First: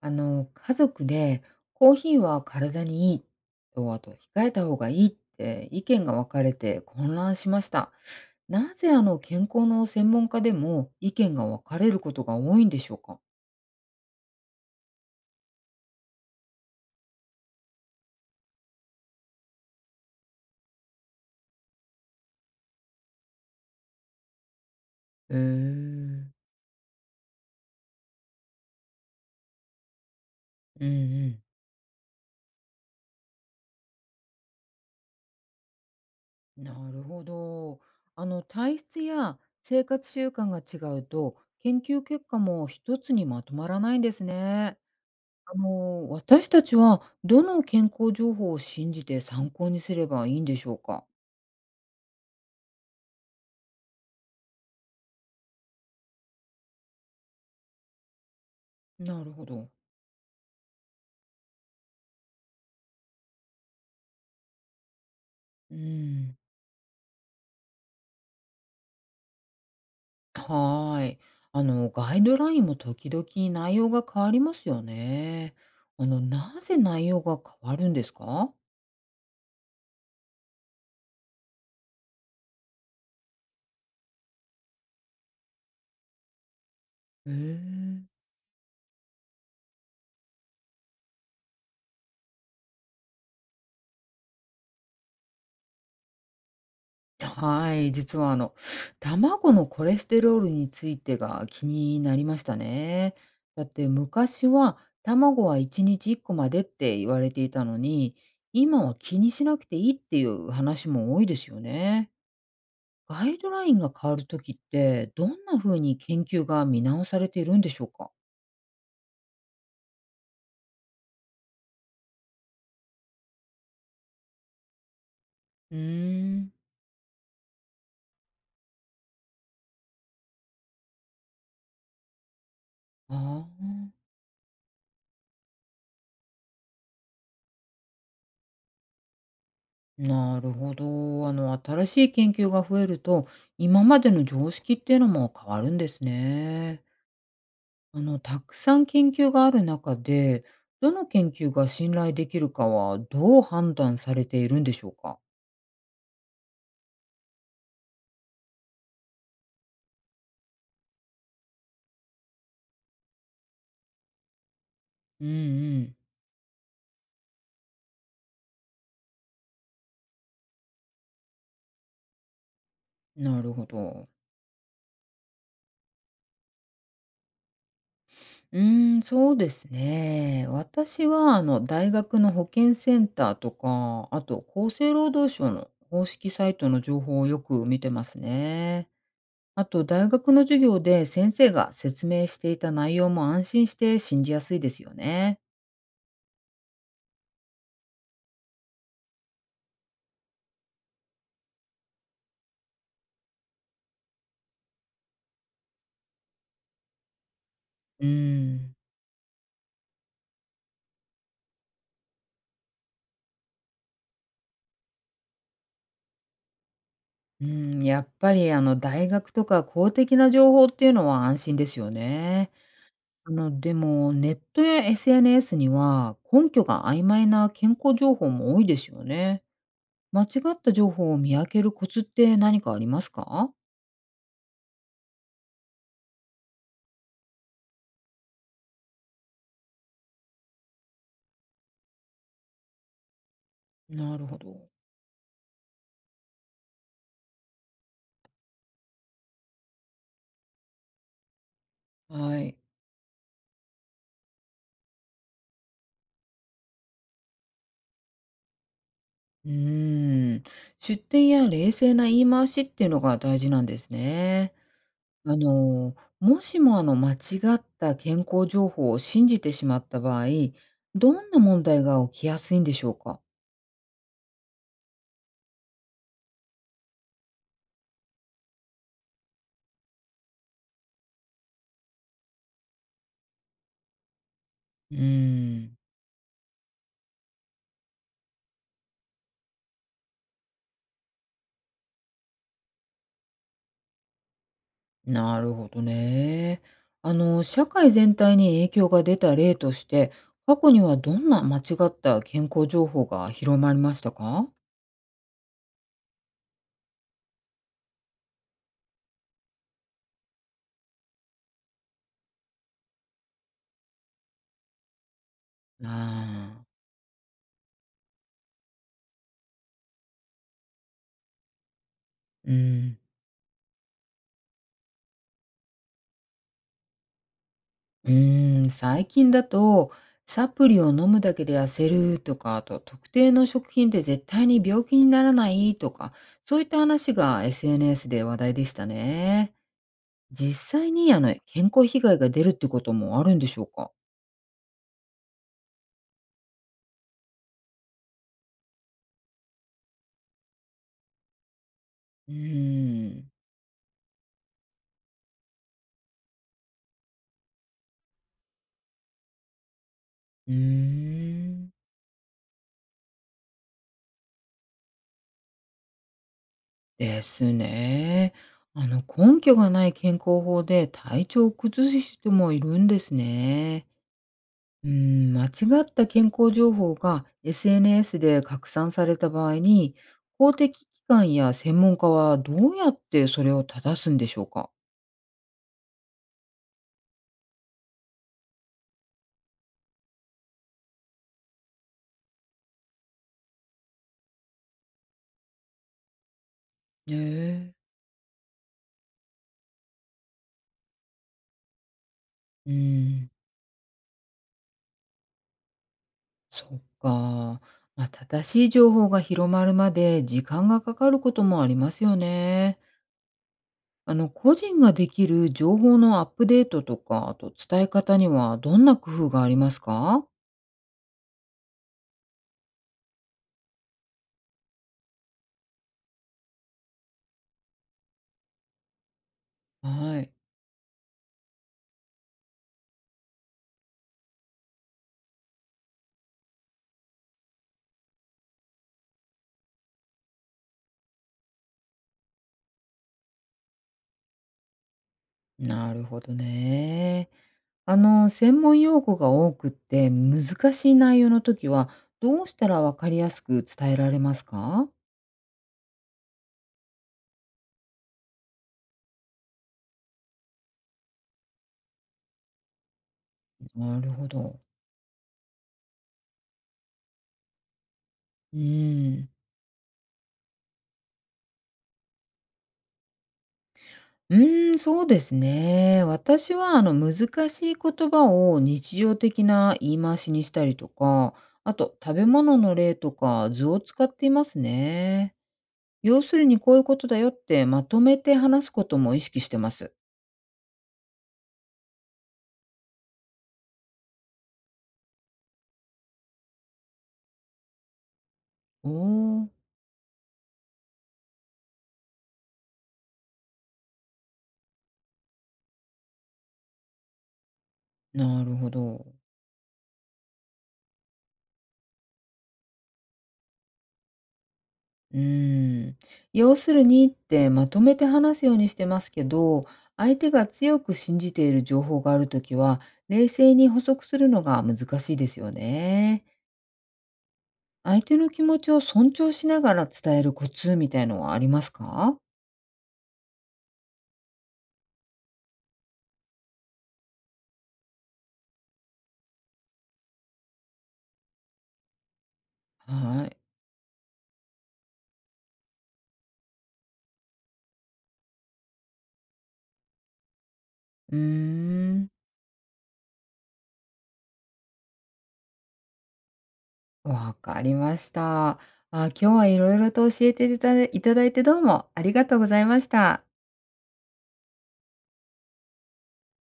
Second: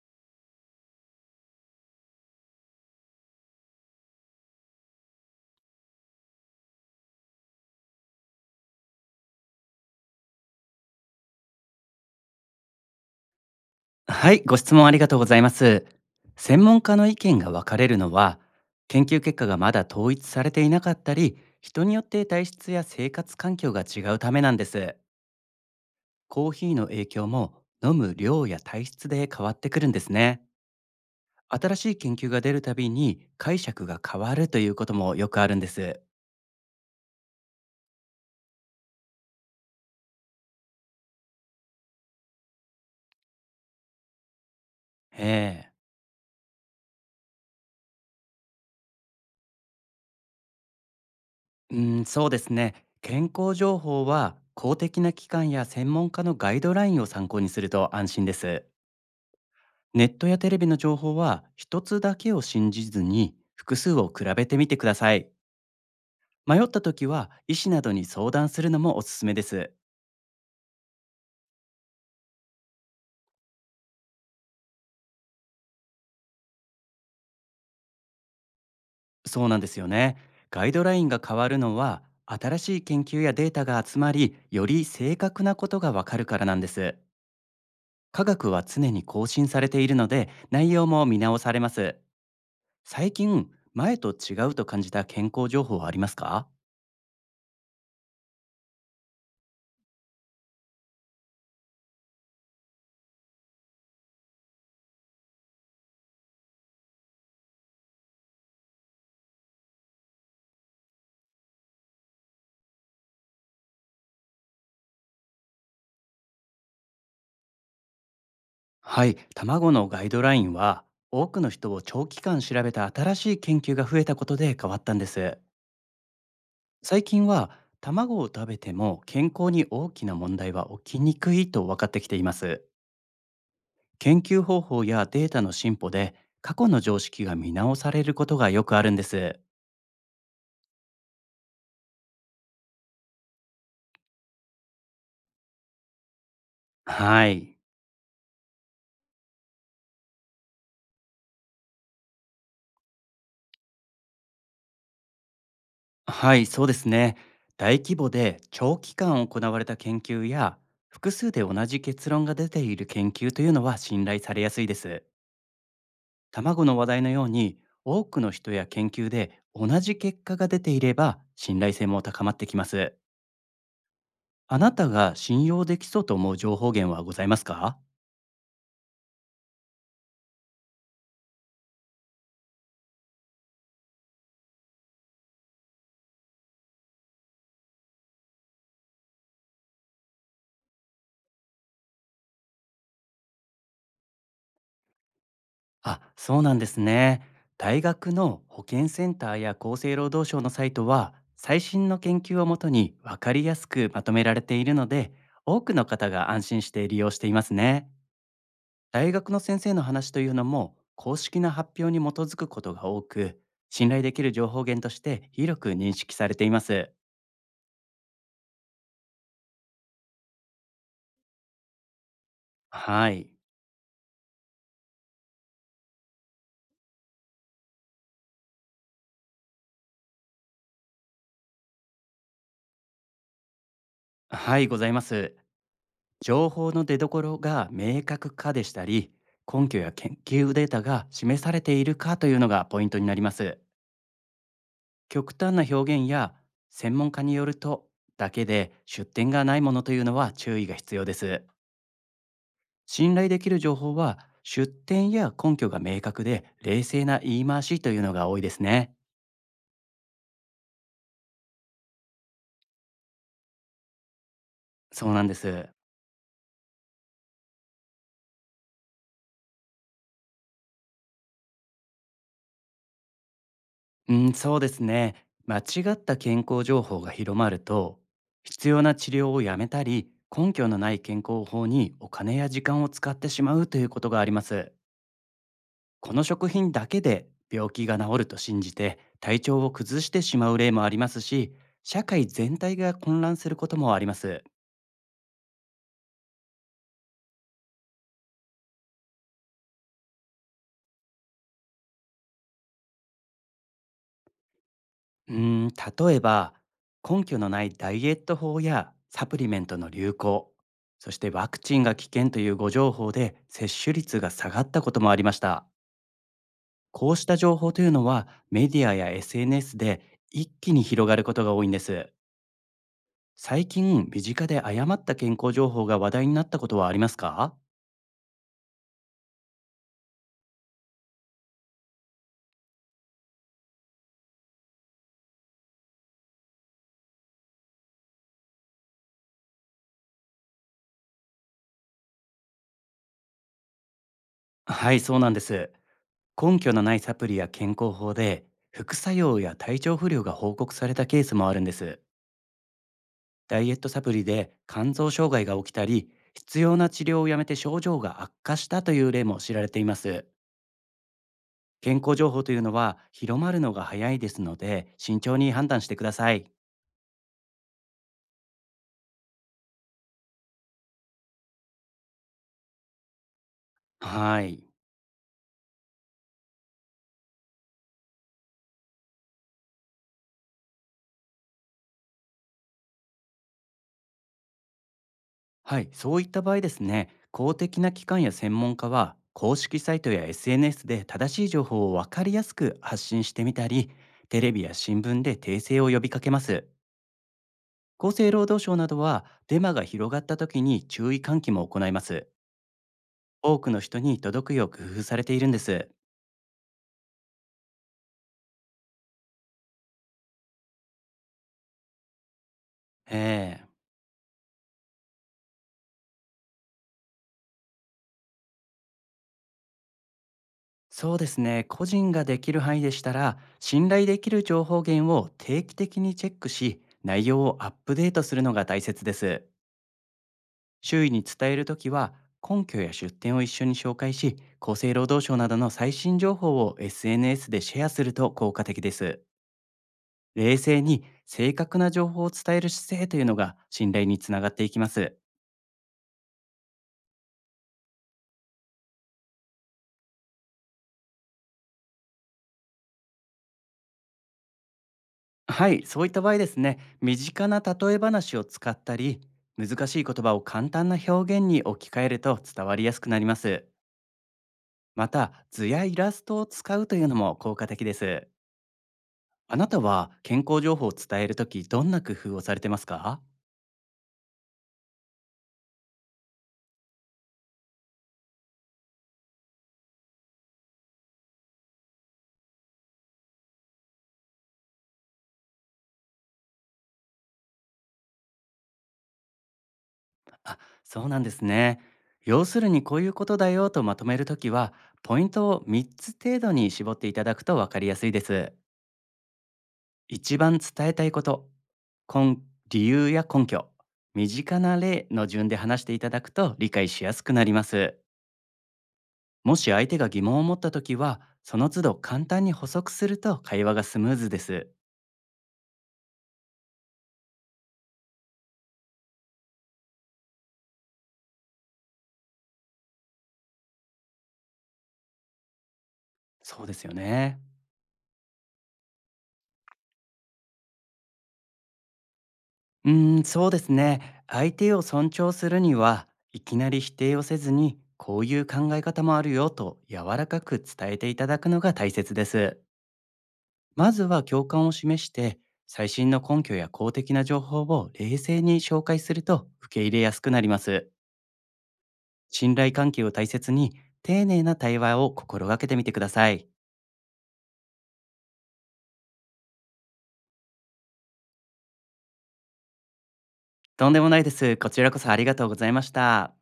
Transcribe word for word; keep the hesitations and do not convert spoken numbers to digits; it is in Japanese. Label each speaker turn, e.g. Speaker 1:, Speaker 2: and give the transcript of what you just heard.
Speaker 1: あの、家族でコーヒーは体にいいと、あと控えた方がいいって意見が分かれて混乱しました。なぜあの健康の専門家でも意見が分かれることが多いんでしょうか？
Speaker 2: はい、ご質問ありがとうございます。専門家の意見が分かれるのは、研究結果がまだ統一されていなかったり、人によって体質や生活環境が違うためなんです。
Speaker 1: へえ。
Speaker 2: コーヒーの影響も飲む量や体質で変わってくるんですね。
Speaker 1: うんうん。
Speaker 2: 新しい研究が出るたびに解釈が変わるということもよくあるんです。
Speaker 1: なるほど。あの体質や生活習慣が違うと研究結果も一つにまとまらないんですね。あ
Speaker 2: え
Speaker 1: の私たちはどの健康情報を信じて参考にすればいいんでしょうか？
Speaker 2: え、うん、そうですね。健康情報は公的な機関や専門家のガイドラインを参考にすると安心です。
Speaker 1: なるほど。
Speaker 2: ネットやテレビの情報は一つだけを信じずに複数を比べてみてください。
Speaker 1: うん。
Speaker 2: 迷った時は医師などに相談するのもおすすめです。
Speaker 1: はーい。あの、ガイドラインも時々内容が変わりますよね。あの、なぜ内容が変わるんですか？
Speaker 2: そうなんですよね。ガイドラインが変わるのは新しい研究やデータが集まり、より正確なことがわかるからなんです。
Speaker 1: へー。
Speaker 2: 科学は常に更新されているので内容も見直されます。最近前と違うと感じた健康情報はありますか？
Speaker 1: はい。実はあの、卵のコレステロールについてが気になりましたね。だって昔は卵はいちにちいっこまでって言われていたのに、今は気にしなくていいっていう話も多いですよね。ガイドラインが変わるときって、どんな風に研究が見直されているんでしょうか？
Speaker 2: はい、卵のガイドラインは多くの人を長期間調べた新しい研究が増えたことで変わったんです。
Speaker 1: うーん。
Speaker 2: 最近は卵を食べても健康に大きな問題は起きにくいと分かってきています。
Speaker 1: ああ、
Speaker 2: 研究方法やデータの進歩で過去の常識が見直されることがよくあるんです。
Speaker 1: なるほど。あの、新しい研究が増えると、今までの常識っていうのも変わるんですね。
Speaker 2: はい
Speaker 1: あの、たくさん研究がある中で、どの研究が信頼できるかは、どう判断されているんでしょうか？
Speaker 2: はい、そうですね。大規模で長期間行われた研究や、複数で同じ結論が出ている研究というのは信頼されやすいです。
Speaker 1: うんうん。
Speaker 2: 卵の話題のように、多くの人や研究で同じ結果が出ていれば信頼性も高まってきます。
Speaker 1: なるほど。
Speaker 2: あなたが信用できそうと思う情報源はございますか？
Speaker 1: うーん、そうですね。私は、あの、大学の保健センターとか、あと厚生労働省の公式サイトの情報をよく見てますね。あと、大学の授業で先生が説明していた内容も安心して信じやすいですよね。
Speaker 2: あ、そうなんですね。大学の保健センターや厚生労働省のサイトは最新の研究をもとに分かりやすくまとめられているので、多くの方が安心して利用していますね。
Speaker 1: うーん。
Speaker 2: 大学の先生の話というのも公式な発表に基づくことが多く、信頼できる情報源として広く認識されています。
Speaker 1: うん、やっぱりあの大学とか公的な情報っていうのは安心ですよね。
Speaker 2: はい
Speaker 1: あの、でもネットや エスエヌエス には根拠が曖昧な健康情報も多いですよね。間違った情報を見分けるコツって何かありますか？
Speaker 2: はい、ございます。情報の出所が明確化でしたり、根拠や研究データが示されているかというのがポイントになります。
Speaker 1: なるほど。
Speaker 2: 極端な表現や、専門家によるとだけで出典がないものというのは注意が必要です。
Speaker 1: はい。
Speaker 2: 信頼できる情報は出典や根拠が明確で冷静な言い回しというのが多いですね。
Speaker 1: うーん、出典や冷静な言い回しっていうのが大事なんですね。
Speaker 2: そうなんで
Speaker 1: あ
Speaker 2: す。
Speaker 1: の、もしもあの間違った健康情報を信じてしまった場合、どんな問題が起きやすいんでしょうか？
Speaker 2: うん、そうですね。間違った健康情報が広まると、必要な治療をやめたり、根拠のない健康法にお金や時間を使ってしまうということがあります。
Speaker 1: うーん、
Speaker 2: この食品だけで病気が治ると信じて体調を崩してしまう例もありますし、社会全体が混乱することもあります。
Speaker 1: なるほどね。あの、社会全体に影響が出た例として、過去にはどんな間違った健康情報が広まりましたか？
Speaker 2: うーん、例えば根拠のないダイエット法やサプリメントの流行、そしてワクチンが危険というご情報で接種率が下がったこともありました。
Speaker 1: ああ。
Speaker 2: こうした情報というのはメディアや エスエヌエス で一気に広がることが多いんです。
Speaker 1: うん。
Speaker 2: 最近、身近で誤った健康情報が話題になったことはありますか？
Speaker 1: うーん、最近だと、サプリを飲むだけで痩せるとか、あと特定の食品で絶対に病気にならないとか、そういった話が エスエヌエス で話題でしたね。実際にあの健康被害が出るってこともあるんでしょうか？
Speaker 2: はい、そうなんです。根拠のないサプリや健康法で副作用や体調不良が報告されたケースもあるんです。
Speaker 1: うーん。
Speaker 2: ダイエットサプリで肝臓障害が起きたり、必要な治療をやめて症状が悪化したという例も知られています。
Speaker 1: うーん、
Speaker 2: 健康情報というのは広まるのが早いですので、慎重に判断してください。
Speaker 1: ですね。あの根拠がない健康法で体調を崩す人もいるんですね。
Speaker 2: はい。
Speaker 1: うーん、間違った健康情報が エスエヌエス で拡散された場合に、公的機関や専門家はどうやってそれを正すんでしょうか？
Speaker 2: はい、そういった場合ですね、公的な機関や専門家は、公式サイトや エスエヌエス で正しい情報をわかりやすく発信してみたり、テレビや新聞で訂正を呼びかけます。
Speaker 1: へえ。
Speaker 2: 厚生労働省などは、デマが広がった時に注意喚起も行います。
Speaker 1: うーん、
Speaker 2: 多くの人に届くよう工夫されているんです。
Speaker 1: そっか。まあ、正しい情報が広まるまで時間がかかることもありますよね。
Speaker 2: ええ、
Speaker 1: あの、個人ができる情報のアップデートとか、あと伝え方にはどんな工夫がありますか？
Speaker 2: そうですね。個人ができる範囲でしたら、信頼できる情報源を定期的にチェックし、内容をアップデートするのが大切です。
Speaker 1: はい。
Speaker 2: 周囲に伝えるときは、根拠や出典を一緒に紹介し、厚生労働省などの最新情報を エスエヌエス でシェアすると効果的です。冷静に正確な情報を伝える姿勢というのが信頼につながっていきます。
Speaker 1: なるほどね。あの、専門用語が多くって難しい内容の時は、どうしたらわかりやすく伝えられますか？
Speaker 2: はい、そういった場合ですね、身近な例え話を使ったり、難しい言葉を簡単な表現に置き換えると伝わりやすくなります。
Speaker 1: なるほど。
Speaker 2: また、図やイラストを使うというのも効果的です。
Speaker 1: うーん。
Speaker 2: あなたは健康情報を伝えるとき、どんな工夫をされてますか？
Speaker 1: うーん、そうですね。私はあの難しい言葉を日常的な言い回しにしたりとか、あと食べ物の例とか図を使っていますね。要するにこういうことだよってまとめて話すことも意識してます。
Speaker 2: あ、そうなんですね。要するにこういうことだよとまとめるときは、ポイントをみっつ程度に絞っていただくとわかりやすいです。
Speaker 1: おお、
Speaker 2: 一番伝えたいこと、根理由や根拠、身近な例の順で話していただくと理解しやすくなります。
Speaker 1: なるほど。
Speaker 2: もし相手が疑問を持ったときは、その都度簡単に補足すると会話がスムーズです。
Speaker 1: うーん、要するにってまとめて話すようにしてますけど、相手が強く信じている情報があるときは、冷静に補足するのが難しいですよね。
Speaker 2: そうですよね。
Speaker 1: 相手の気持ちを尊重しながら伝えるコツみたいのはありますか？
Speaker 2: うーん、そうですね。相手を尊重するには、いきなり否定をせずに、こういう考え方もあるよと柔らかく伝えていただくのが大切です。
Speaker 1: はい。
Speaker 2: まずは共感を示して、最新の根拠や公的な情報を冷静に紹介すると受け入れやすくなります。
Speaker 1: うーん、
Speaker 2: 信頼関係を大切に、丁寧な対話を心がけてみてください。
Speaker 1: わかりました。あ、今日はいろいろと教えていただいただいてどうもありがとうございました。
Speaker 2: とんでもないです。こちらこそありがとうございました。